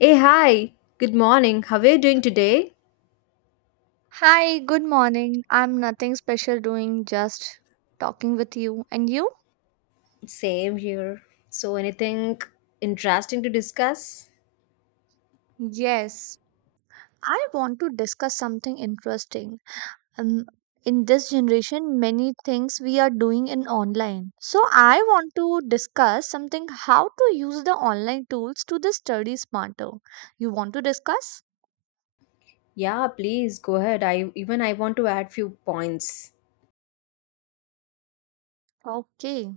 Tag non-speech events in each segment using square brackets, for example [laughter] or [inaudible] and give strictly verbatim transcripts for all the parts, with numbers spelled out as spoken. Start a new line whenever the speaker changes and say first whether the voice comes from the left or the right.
left: Hey, hi. Good morning. How are you doing today?
right: Hi, good morning. I'm nothing special doing, just talking with you. And you?
left: Same here. So, anything interesting to discuss?
right: Yes, I want to discuss something interesting. Um, in this generation, many things we are doing in online. So I want to discuss something how to use the online tools to the study smarter. You want to discuss?
left: Yeah, please go ahead. I even I want to add few points.
right: Okay.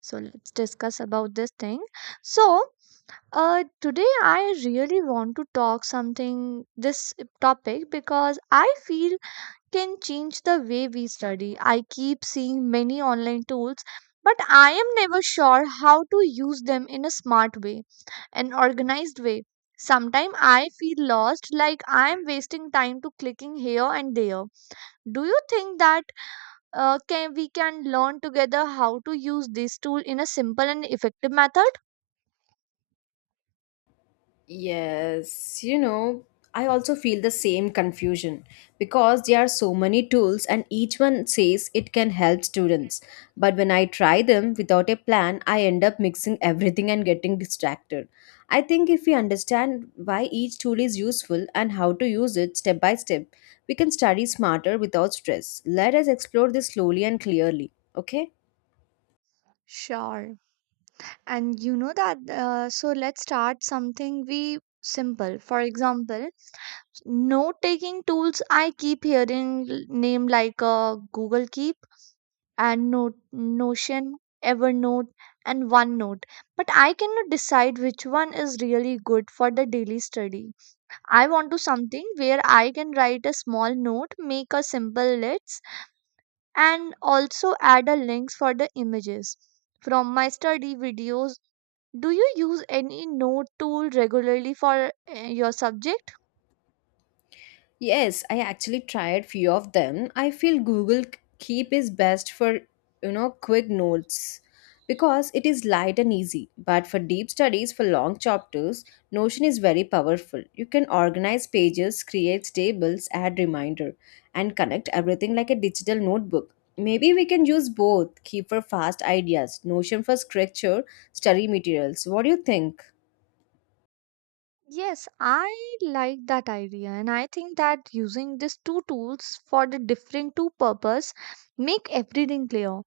right: So let's discuss about this thing. So Uh, today I really want to talk something this topic because I feel can change the way we study. I keep seeing many online tools, but I am never sure how to use them in a smart way, an organized way. Sometimes I feel lost, like I am wasting time to clicking here and there. Do you think that uh, can we can learn together how to use this tool in a simple and effective method?
left: Yes, you know, I also feel the same confusion because there are so many tools and each one says it can help students. But when I try them without a plan, I end up mixing [laughs] everything and getting distracted. I think if we understand why each tool is useful and how to use it step by step, we can study smarter without stress. Let us explore this slowly and clearly, okay?
right: Sure. And you know that uh, so let's start something we simple, for example, note taking tools. I keep hearing l- name like uh, Google Keep and note Notion, Evernote, and OneNote, but I cannot decide which one is really good for the daily study. I want to something where I can write a small note, make a simple list, and also add a links for the images from my study videos. Do you use any note tool regularly for uh, your subject?
left: Yes, I actually tried few of them. I feel Google Keep is best for, you know, quick notes because it is light and easy. But for deep studies for long chapters, Notion is very powerful. You can organize pages, create tables, add reminder and connect everything like a digital notebook. Maybe we can use both, Keep for fast ideas, Notion for structure, study materials. What do you think?
right: Yes, I like that idea, and I think that using these two tools for the different two purpose make everything clear.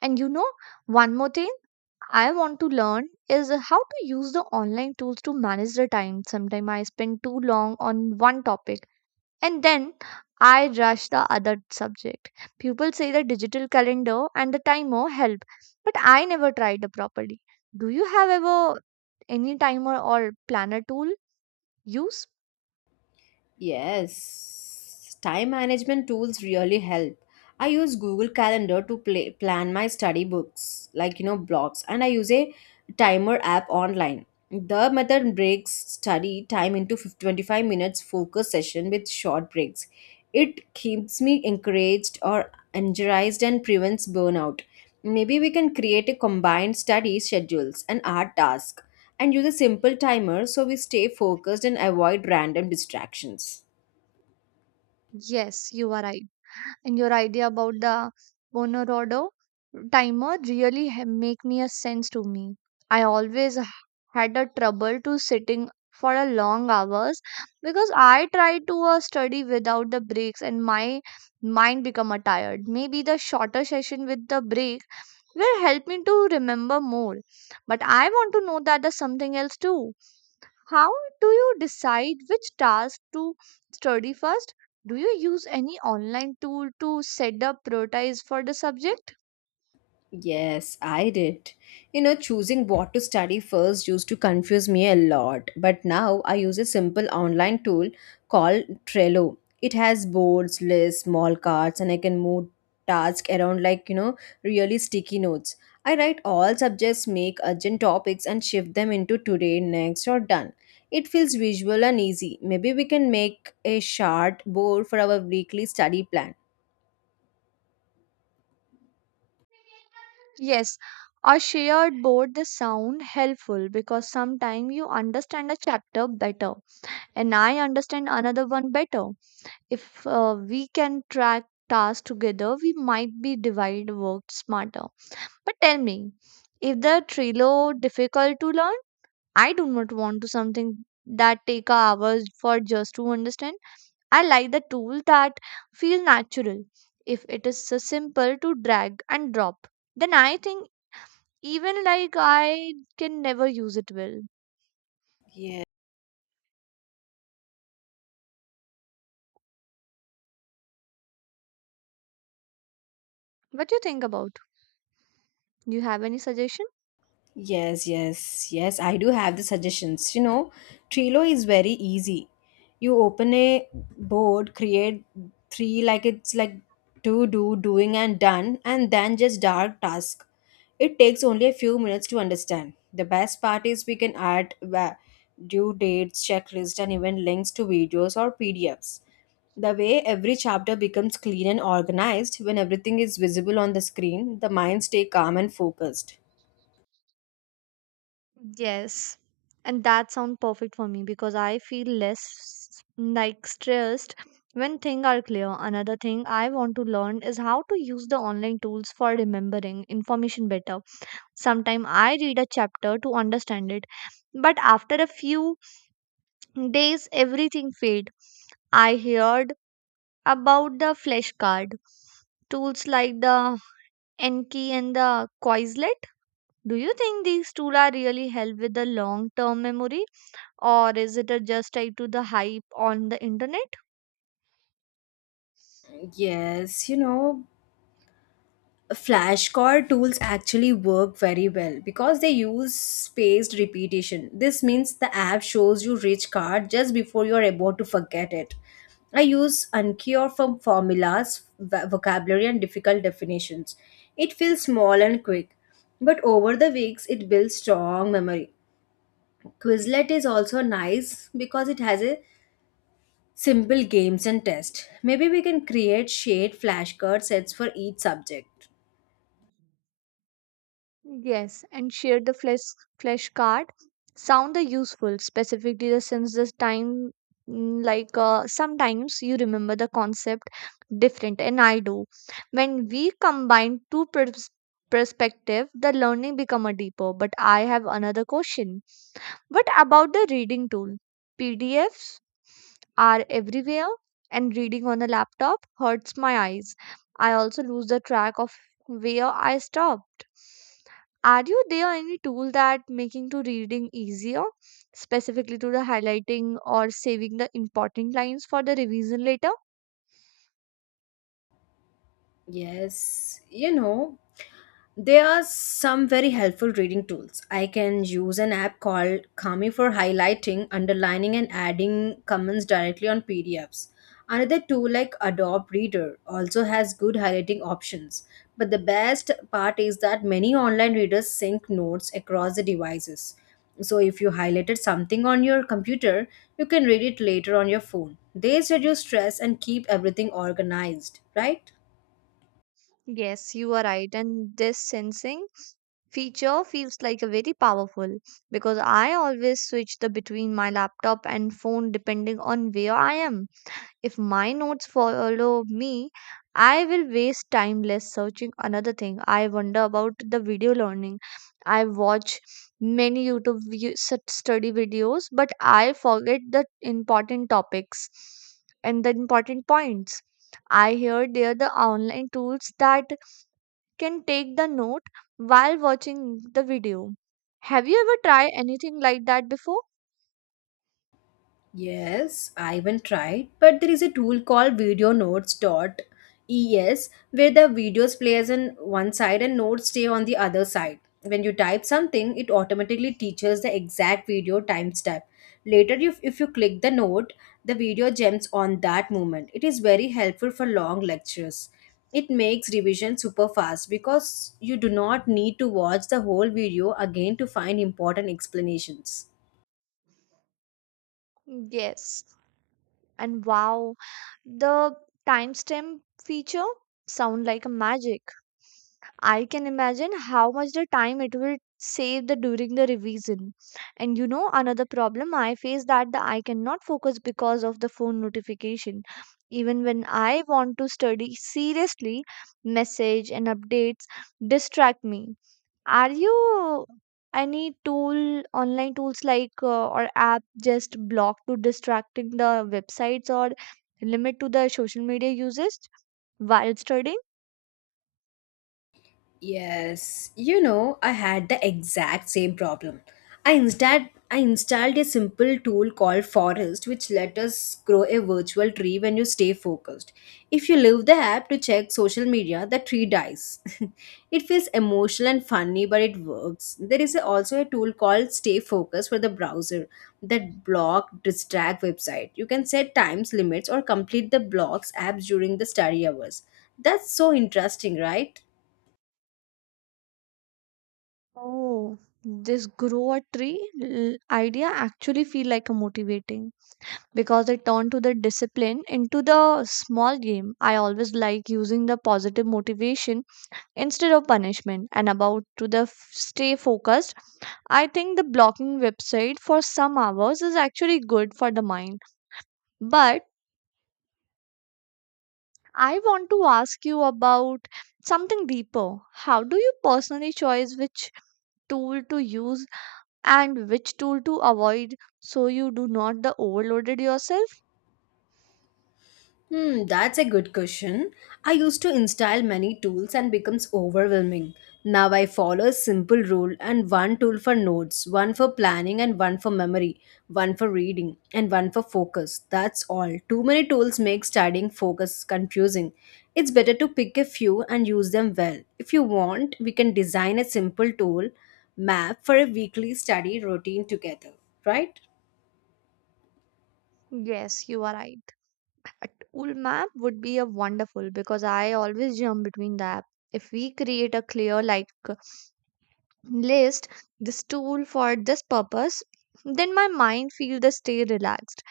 right: And you know, one more thing I want to learn is how to use the online tools to manage the time. Sometimes I spend too long on one topic and then I rush the other subject. People say the digital calendar and the timer help, but I never tried it properly. Do you have ever any timer or planner tool use?
left: Yes, time management tools really help. I use Google Calendar to play, plan my study books, like you know, blocks, and I use a timer app online. The method breaks study time into 50 25 minutes focus session with short breaks. It keeps me encouraged or energized and prevents burnout. Maybe we can create a combined study schedules and art task and use a simple timer so we stay focused and avoid random distractions.
right: Yes, you are right. And your idea about the Bonorado timer really ha- make me a sense to me. I always h- had a trouble to sitting for a long hours because I try to uh, study without the breaks and my mind become a tired. Maybe the shorter session with the break will help me to remember more. But I want to know that there's something else too. How do you decide which task to study first? Do you use any online tool to set up priorities for the subject?
left: Yes, I did. You know, choosing what to study first used to confuse me a lot, but now I use a simple online tool called Trello. It has boards, lists, small cards, and I can move tasks around like, you know, really sticky notes. I write all subjects, make urgent topics, and shift them into today, next, or done. It feels visual and easy. Maybe we can make a chart board for our weekly study plan.
right: Yes, a shared board this sound helpful because sometimes you understand a chapter better and I understand another one better. If uh, we can track tasks together, we might be divide work smarter. But tell me, is the Trello difficult to learn? I do not want to something that take hours for just to understand. I like the tool that feel natural. If it is so simple to drag and drop, then I think even like I can never use it well.
left: Yes.
right: What do you think about? Do you have any suggestion?
left: Yes, yes, yes. I do have the suggestions. You know, Trello is very easy. You open a board, create three like it's like to do, doing, and done, and then just dark task. It takes only a few minutes to understand. The best part is we can add va- due dates, checklist, and even links to videos or P D Fs. The way every chapter becomes clean and organized when everything is visible on the screen, the mind stay calm and focused.
right: Yes. And that sound perfect for me because I feel less like stressed when things are clear. Another thing I want to learn is how to use the online tools for remembering information better. Sometimes I read a chapter to understand it, but after a few days, everything fades. I heard about the flashcard tools like the Enki and the Quizlet. Do you think these tools are really help with the long term memory, or is it a just tied to the hype on the internet?
left: Yes, you know, flashcard tools actually work very well because they use spaced repetition. This means the app shows you rich card just before you're about to forget it. I use Uncure for formulas, v- vocabulary, and difficult definitions. It feels small and quick, but over the weeks, it builds strong memory. Quizlet is also nice because it has a simple games and tests. Maybe we can create shared flashcard sets for each subject.
right: Yes, and share the flesh flesh card. Sound the useful, specifically the since this time mm, like uh, sometimes you remember the concept different and I do. When we combine two pers- perspective, the learning become a deeper. But I have another question. What about the reading tool? P D Fs are everywhere and reading on a laptop hurts my eyes. I also lose the track of where I stopped. Are you there any tool that making to reading easier, specifically to the highlighting or saving the important lines for the revision later?
left: Yes, you know, There are some very helpful reading tools. I can use an app called Kami for highlighting, underlining, and adding comments directly on P D Fs. Another tool like Adobe Reader also has good highlighting options. But the best part is that many online readers sync notes across the devices. So if you highlighted something on your computer, you can read it later on your phone. These reduce stress and keep everything organized, right?
right: Yes, you are right. And this sensing feature feels like a very powerful because I always switch the between my laptop and phone depending on where I am. If my notes follow me, I will waste time less searching another thing. I wonder about the video learning. I watch many YouTube vi- such study videos, but I forget the important topics and the important points. I hear there are the online tools that can take the note while watching the video. Have you ever tried anything like that before?
left: Yes, I even tried, but there is a tool called Video Notes. Dot es where the videos plays on one side and notes stay on the other side. When you type something, it automatically teaches the exact video timestamp. Later, if, if you click the note, the video jumps on that moment. It is very helpful for long lectures. It makes revision super fast because you do not need to watch the whole video again to find important explanations.
right: Yes. And wow, the timestamp feature sound like a magic. I can imagine how much the time it will save the during the revision. And you know another problem I face that the I cannot focus because of the phone notification. Even when I want to study seriously, message and updates distract me. Are you any tool, online tools like uh, or app just block to distracting the websites or limit to the social media usage while studying?
left: Yes, you know, I had the exact same problem. I instead I installed a simple tool called Forest, which let us grow a virtual tree when you stay focused. If you leave the app to check social media, the tree dies. [laughs] It feels emotional and funny, but it works. There is also a tool called Stay Focused for the browser that block distract website. You can set times limits or complete the blocks apps during the study hours. That's so interesting, right?
right: Oh, this grow a tree l- idea actually feel like a motivating because it turn to the discipline into the small game. I always like using the positive motivation instead of punishment. And about to the f- stay focused, I think the blocking website for some hours is actually good for the mind. But I want to ask you about something deeper. How do you personally choose which tool to use and which tool to avoid, so you do not the overloaded yourself?
left: Hmm, that's a good question. I used to install many tools and becomes overwhelming. Now I follow a simple rule and one tool for notes, one for planning and one for memory, one for reading and one for focus. That's all. Too many tools make studying focus confusing. It's better to pick a few and use them well. If you want, we can design a simple tool map for a weekly study routine together, right?
right: Yes, you are right. A tool map would be a wonderful because I always jump between the app. If we create a clear like list, this tool for this purpose, then my mind feels the stay relaxed.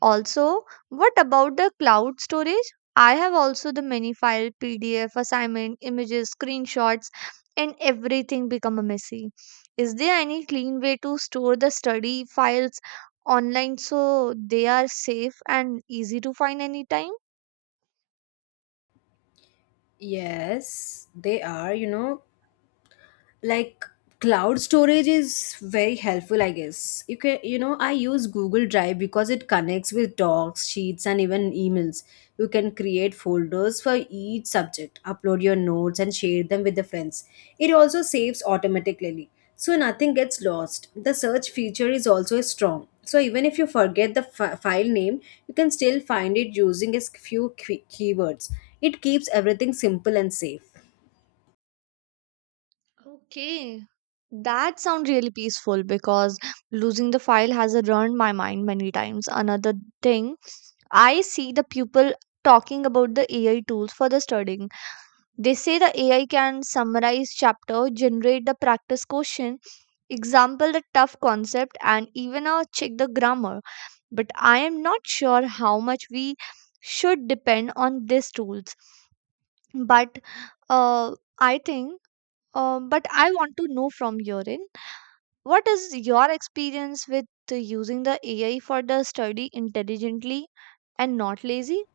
right: Also, what about the cloud storage? I have also the many file, PDF, assignment, images, screenshots, and everything become a messy. Is there any clean way to store the study files online, so they are safe and easy to find anytime?
left: Yes, they are, you know, like cloud storage is very helpful. I guess you can you know I use Google Drive because it connects with Docs, Sheets, and even emails. You can create folders for each subject, upload your notes, and share them with the friends. It also saves automatically, so nothing gets lost. The search feature is also strong, so even if you forget the fi- file name, you can still find it using a few key- keywords. It keeps everything simple and safe.
right: Okay. That sounds really peaceful because losing the file has ruined my mind many times. Another thing, I see the people talking about the A I tools for the studying. They say the A I can summarize chapter, generate the practice question, example the tough concept, and even uh, check the grammar. But I am not sure how much we should depend on these tools. But uh, I think, uh, but I want to know from your end, what is your experience with uh, using the A I for the study intelligently and not lazy?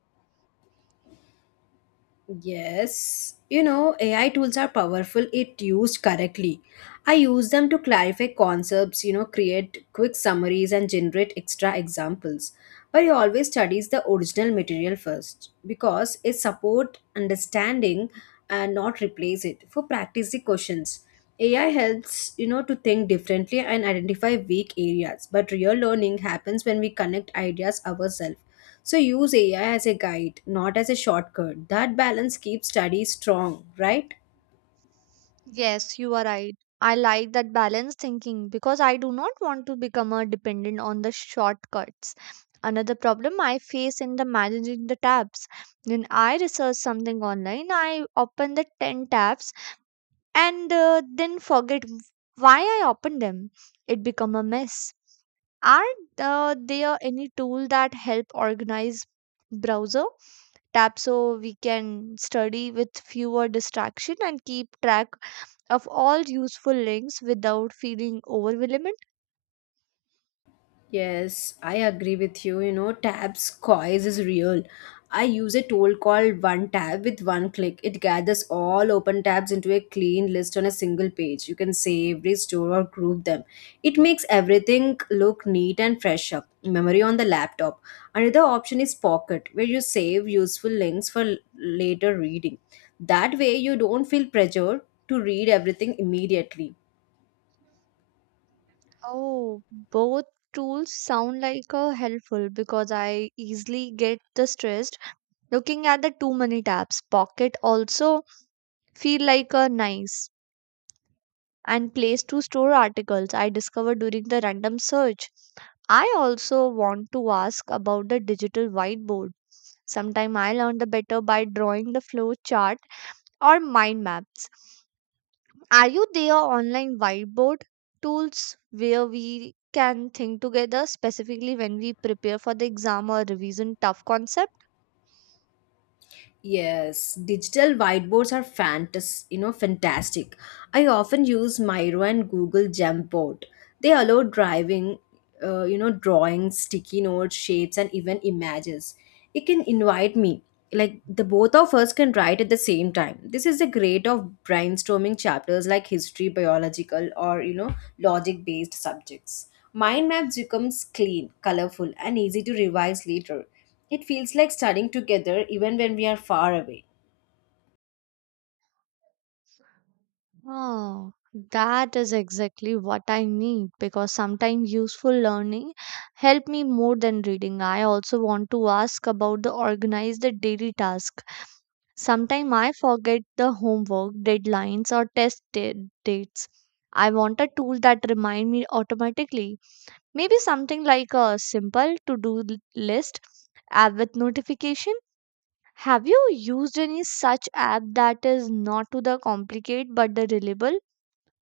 left: Yes, you know, A I tools are powerful if used correctly. I use them to clarify concepts, you know, create quick summaries and generate extra examples. But you always studies the original material first because it support understanding and not replace it for practice the questions. A I helps, you know, to think differently and identify weak areas, but real learning happens when we connect ideas ourselves. So use A I as a guide, not as a shortcut. That balance keeps study strong, right?
right: Yes, you are right. I like that balanced thinking because I do not want to become a dependent on the shortcuts. Another problem I face in the managing the tabs. When I research something online, I open the ten tabs and uh, then forget why I opened them. It become a mess. Are uh, there any tool that help organize browser tab, so we can study with fewer distraction and keep track of all useful links without feeling overwhelmed?
left: Yes, I agree with you. You know, Tab's coils is real. I use a tool called One Tab with one click. It gathers all open tabs into a clean list on a single page. You can save, restore, or group them. It makes everything look neat and fresh up. Memory on the laptop. Another option is Pocket, where you save useful links for l- later reading. That way, you don't feel pressure to read everything immediately.
right: Oh, both tools sound like a helpful because I easily get the stressed looking at the too many tabs. Pocket also feel like a nice and place to store articles I discovered during the random search. I also want to ask about the digital whiteboard. Sometime I learn the better by drawing the flow chart or mind maps. Are you there online whiteboard tools where we can think together, specifically when we prepare for the exam or revision tough concepts?
left: Yes, digital whiteboards are fantas- you know, fantastic. I often use Miro and Google Jamboard. They allow driving, uh, you know, drawings, sticky notes, shapes, and even images. It can invite me. Like the both of us can write at the same time. This is the great of brainstorming chapters like history, biological, or you know, logic-based subjects. Mind maps becomes clean, colorful, and easy to revise later. It feels like studying together even when we are far away.
right: Oh, that is exactly what I need because sometimes useful learning help me more than reading. I also want to ask about the organize the daily task. Sometimes I forget the homework, deadlines or test da- dates. I want a tool that remind me automatically. Maybe something like a simple to-do l- list app with notification. Have you used any such app that is not to the complicate but the reliable,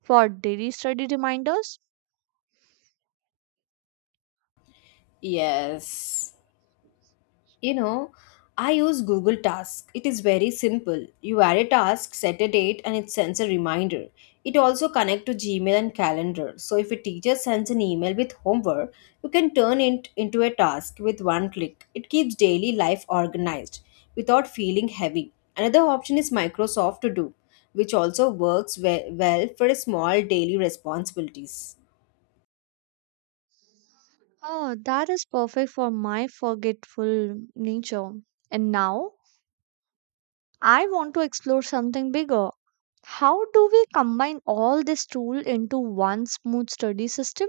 right: for daily study reminders?
left: Yes. You know, I use Google Tasks. It is very simple. You add a task, set a date, and it sends a reminder. It also connects to Gmail and Calendar. So if a teacher sends an email with homework, you can turn it into a task with one click. It keeps daily life organized without feeling heavy. Another option is Microsoft To Do, which also works we- well for small daily responsibilities.
right: Oh, that is perfect for my forgetful nature. And now I want to explore something bigger. How do we combine all this tool into one smooth study system?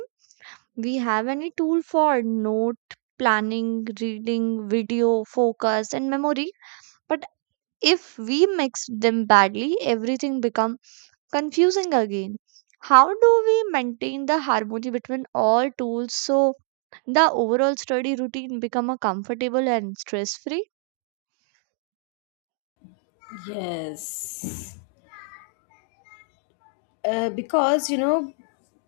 right: We have any tool for note planning, reading, video, focus and memory, but if we mix them badly, everything become confusing again. How do we maintain the harmony between all tools, so the overall study routine become a comfortable and stress free?
left: Yes. Uh, because you know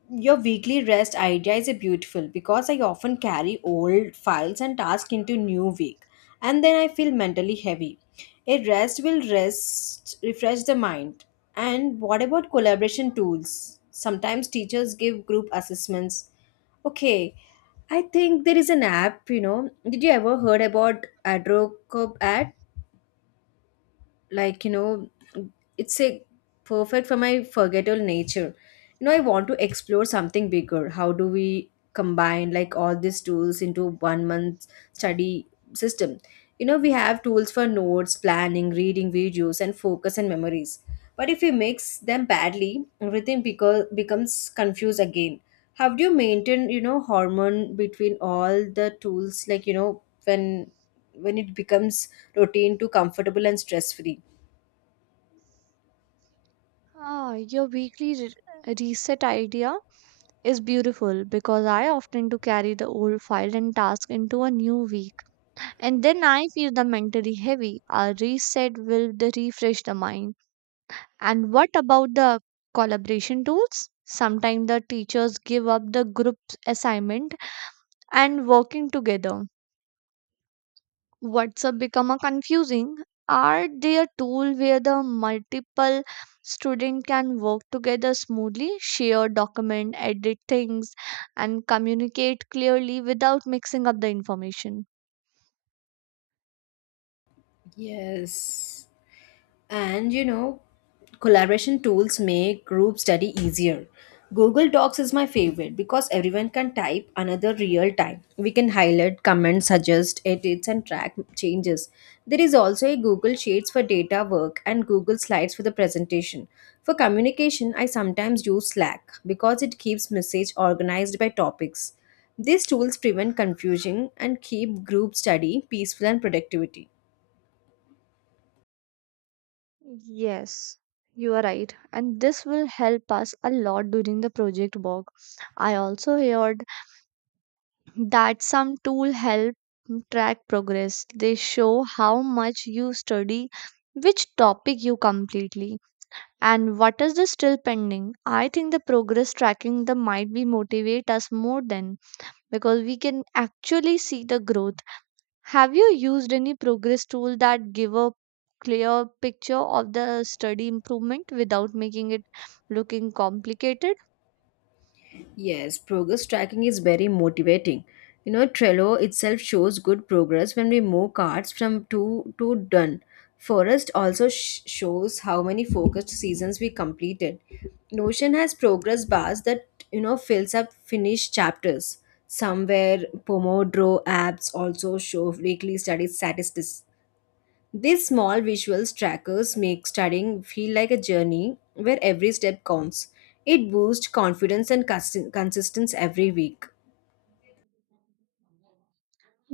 left: your weekly rest idea is a beautiful because I often carry old files and tasks into new week, and then I feel mentally heavy. A rest will rest refresh the mind. And what about collaboration tools? Sometimes teachers give group assessments, okay? I think there is an app, you know did you ever heard about adrocop ad? like you know it's a perfect for my forgetful nature. you know I want to explore something bigger. How do we combine like all these tools into one month study system? you know we have tools for notes, planning, reading, videos and focus and memories. But if we mix them badly, everything beco- becomes confused again. How do you maintain, you know hormone between all the tools, like you know when when it becomes routine to comfortable and stress free?
right: Ah, your weekly re- reset idea is beautiful because I often do carry the old file and task into a new week, and then I feel the mentally heavy. A reset will the refresh the mind. And what about the collaboration tools? Sometimes the teachers give up the group assignment, and working together WhatsApp become a confusing? Are they a tool where the multiple student can work together smoothly, share document, edit things, and communicate clearly without mixing up the information?
left: Yes. And you know, collaboration tools make group study easier. Google Docs is my favorite because everyone can type another real time. We can highlight, comment, suggest, edits, and track changes. There is also a Google Sheets for data work and Google Slides for the presentation. For communication, I sometimes use Slack because it keeps message organized by topics. These tools prevent confusion and keep group study peaceful and productivity.
right: Yes, you are right. And this will help us a lot during the project work. I also heard that some tool help track progress. They show how much you study, which topic you completely And what is the still pending? I think the progress tracking the might be motivate us more than because we can actually see the growth. Have you used any progress tool that give a clear picture of the study improvement without making it looking complicated?
left: Yes, progress tracking is very motivating. You know, Trello itself shows good progress when we move cards from to to done. Forest also sh- shows how many focused seasons we completed. Notion has progress bars that you know fills up finished chapters. Somewhere Pomodoro apps also show weekly study statistics. These small visuals trackers make studying feel like a journey where every step counts. It boosts confidence and cons- consistency every week.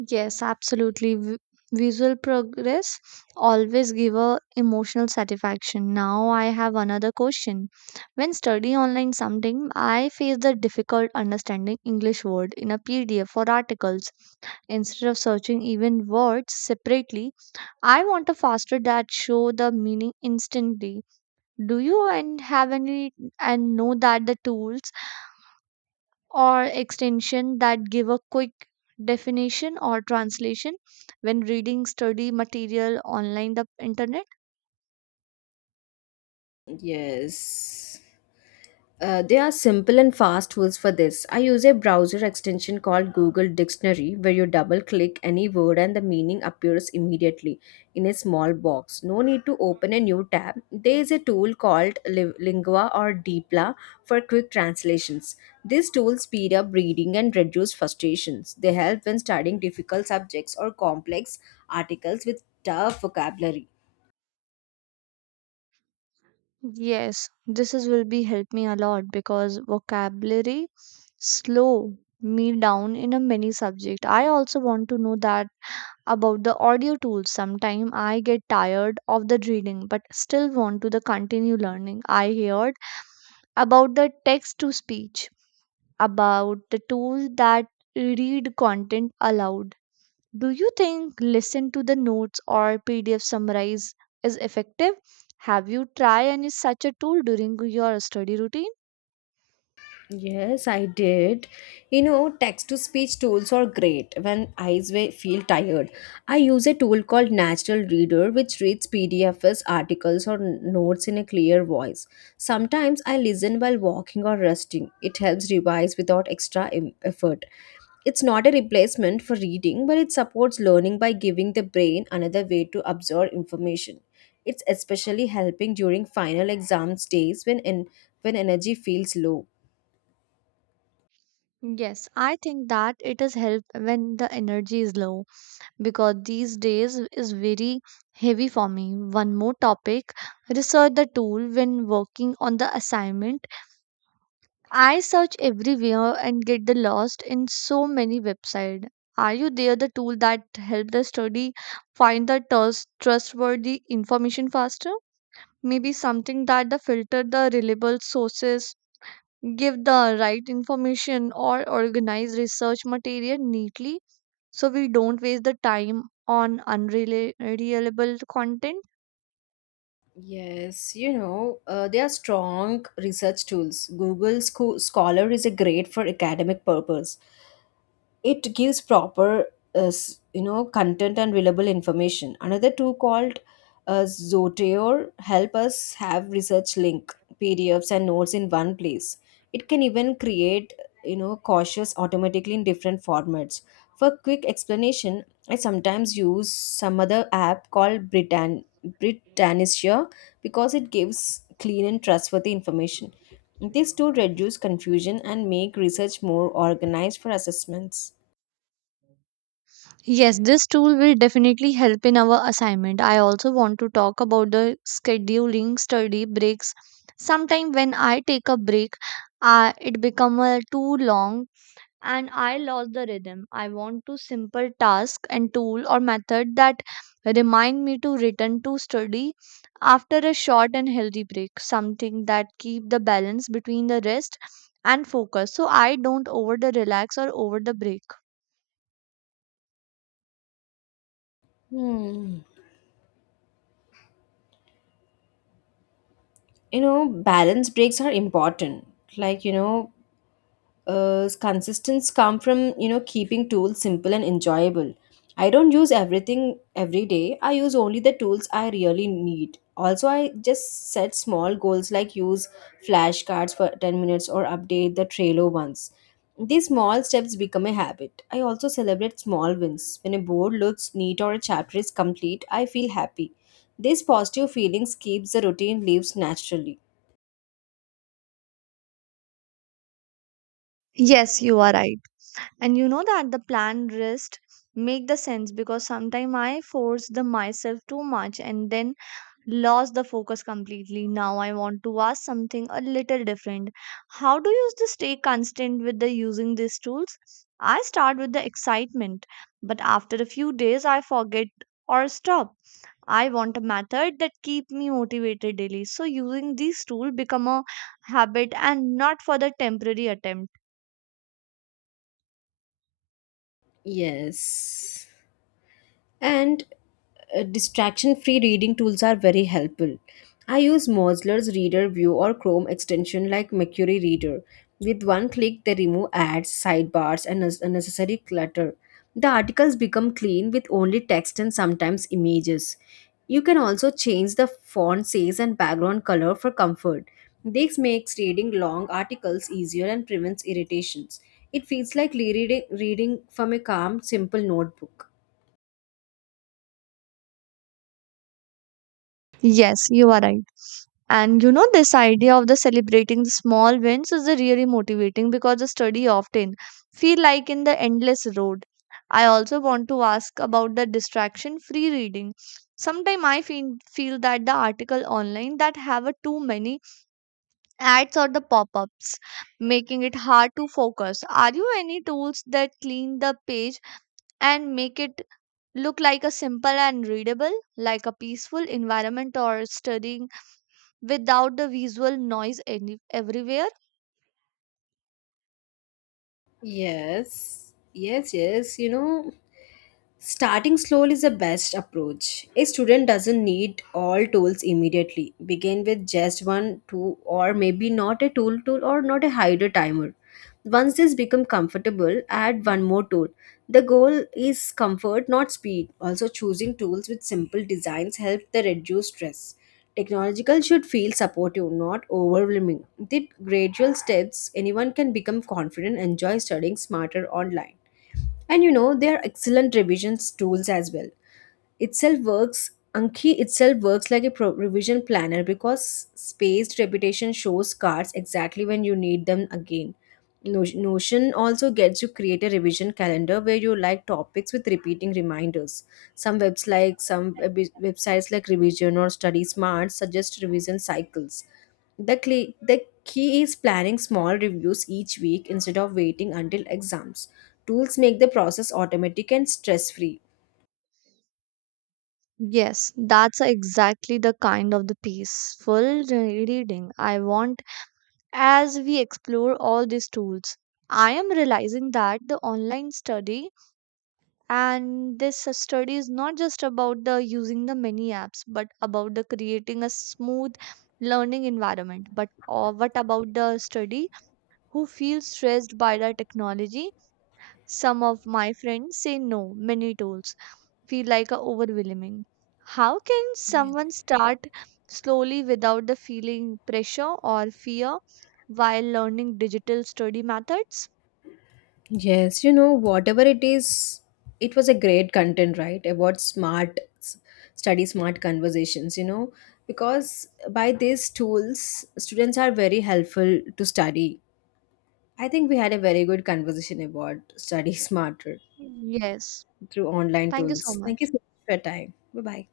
right: Yes, absolutely. V- visual progress always give a emotional satisfaction. Now I have another question. When studying online something, I face the difficult understanding English word in a P D F or articles. Instead of searching even words separately, I want a faster that show the meaning instantly. Do you and have any and know that the tools or extension that give a quick definition or translation when reading study material online the internet.
left: Yes. Uh, there are simple and fast tools for this. I use a browser extension called Google Dictionary where you double click any word and the meaning appears immediately in a small box. No need to open a new tab. There is a tool called Li- Lingua or Deepla for quick translations. These tools speed up reading and reduce frustrations. They help when studying difficult subjects or complex articles with tough vocabulary.
right: Yes this is will be help me a lot because vocabulary slow me down in a many subject. I also want to know that about the audio tools. Sometime I get tired of the reading but still want to the continue learning. I heard about the text to speech, about the tools that read content aloud. Do you think listen to the notes or P D F summarize is effective? Have you tried any such a tool during your study routine?
left: Yes, I did. You know, text to speech tools are great when I wa- feel tired. I use a tool called Natural Reader, which reads P D Fs, articles, or notes in a clear voice. Sometimes I listen while walking or resting. It helps revise without extra em- effort. It's not a replacement for reading, but it supports learning by giving the brain another way to absorb information. It's especially helping during final exams days when en- when energy feels low.
right: Yes, I think that it is help when the energy is low because these days is very heavy for me. One more topic, research the tool when working on the assignment. I search everywhere and get the lost in so many websites. Are you there the tool that help the study find the trust, trustworthy information faster? Maybe something that the filter the reliable sources, give the right information or organize research material neatly so we don't waste the time on unreliable content.
left: Yes, you know, uh, they are strong research tools. Google Scho- Scholar is a great for academic purpose, it gives proper uh, s- you know content and reliable information. Another tool called uh, zotero help us have research link, pdfs and notes in one place. It can even create you know cautious automatically in different formats for quick explanation. I sometimes use some other app called britann britannia because it gives clean and trustworthy information. This tool reduce confusion and make research more organized for assessments.
right: Yes, this tool will definitely help in our assignment. I also want to talk about the scheduling study breaks. Sometime when I take a break, uh, it become uh, too long and I lost the rhythm. I want to simple task and tool or method that remind me to return to study after a short and healthy break. Something that keep the balance between the rest and focus, so I don't over the relax or over the break.
left: Hmm. You know, balance breaks are important. Like, you know, uh, consistence come from you know keeping tools simple and enjoyable. I don't use everything every day, I use only the tools I really need. Also, I just set small goals like use flashcards for ten minutes or update the trello once. These small steps become a habit. I also celebrate small wins when a board looks neat or a chapter is complete, I feel happy. These positive feelings keeps the routine lives naturally.
right: Yes, you are right and you know that the planned rest make the sense because sometimes I force the myself too much and then lost the focus completely. Now I want to ask something a little different. How do you s- stay constant with the using these tools. I start with the excitement but after a few days I forget or stop. I want a method that keep me motivated daily so using these tool become a habit and not for the temporary attempt.
left: Yes. And uh, distraction free reading tools are very helpful. I use Mozler's Reader View or Chrome extension like Mercury Reader. With one click, they remove ads, sidebars, and un- unnecessary clutter. The articles become clean with only text and sometimes images. You can also change the font size and background color for comfort. This makes reading long articles easier and prevents irritations. It feels like reading, reading from a calm, simple notebook.
right: Yes you are right. And you know, this idea of the celebrating the small wins is the really motivating because the study often feel like in the endless road. I also want to ask about the distraction free reading. Sometimes I feel, feel that the article online that have a too many ads or the pop-ups, making it hard to focus. Are you any tools that clean the page and make it look like a simple and readable, like a peaceful environment or studying without the visual noise any, everywhere?
left: Yes, yes, yes. You know, starting slowly is the best approach. A student doesn't need all tools immediately. Begin with just one, two, or maybe not a tool tool or not a hydro timer. Once this become comfortable, add one more tool. The goal is comfort, not speed. Also, choosing tools with simple designs help the reduce stress. Technological should feel supportive, not overwhelming. With gradual steps, anyone can become confident and enjoy studying smarter online. And you know, there are excellent revisions tools as well. Itself works, Anki itself works like a pro- revision planner because spaced repetition shows cards exactly when you need them again. No- Notion also gets you create a revision calendar where you like topics with repeating reminders. Some webs like some web- websites like Revision or Study Smart suggest revision cycles. The cl- the key is planning small reviews each week instead of waiting until exams. Tools make the process automatic and stress free.
right: Yes, that's exactly the kind of the peaceful re- reading I want as we explore all these tools. I am realizing that the online study and this study is not just about the using the many apps, but about the creating a smooth learning environment. But uh, what about the study who feels stressed by the technology? Some of my friends say no, many tools feel like a overwhelming. How can someone start slowly without the feeling pressure or fear while learning digital study methods?
left: Yes, you know, whatever it is, it was a great content, right? About smart s- study, smart conversations, you know, because by these tools, students are very helpful to study. I think we had a very good conversation about study [laughs] smarter
right: Yes.
left: through online
right: Thank you so
left: tools. Thank you
right: much.
left: so much for your time. Bye bye.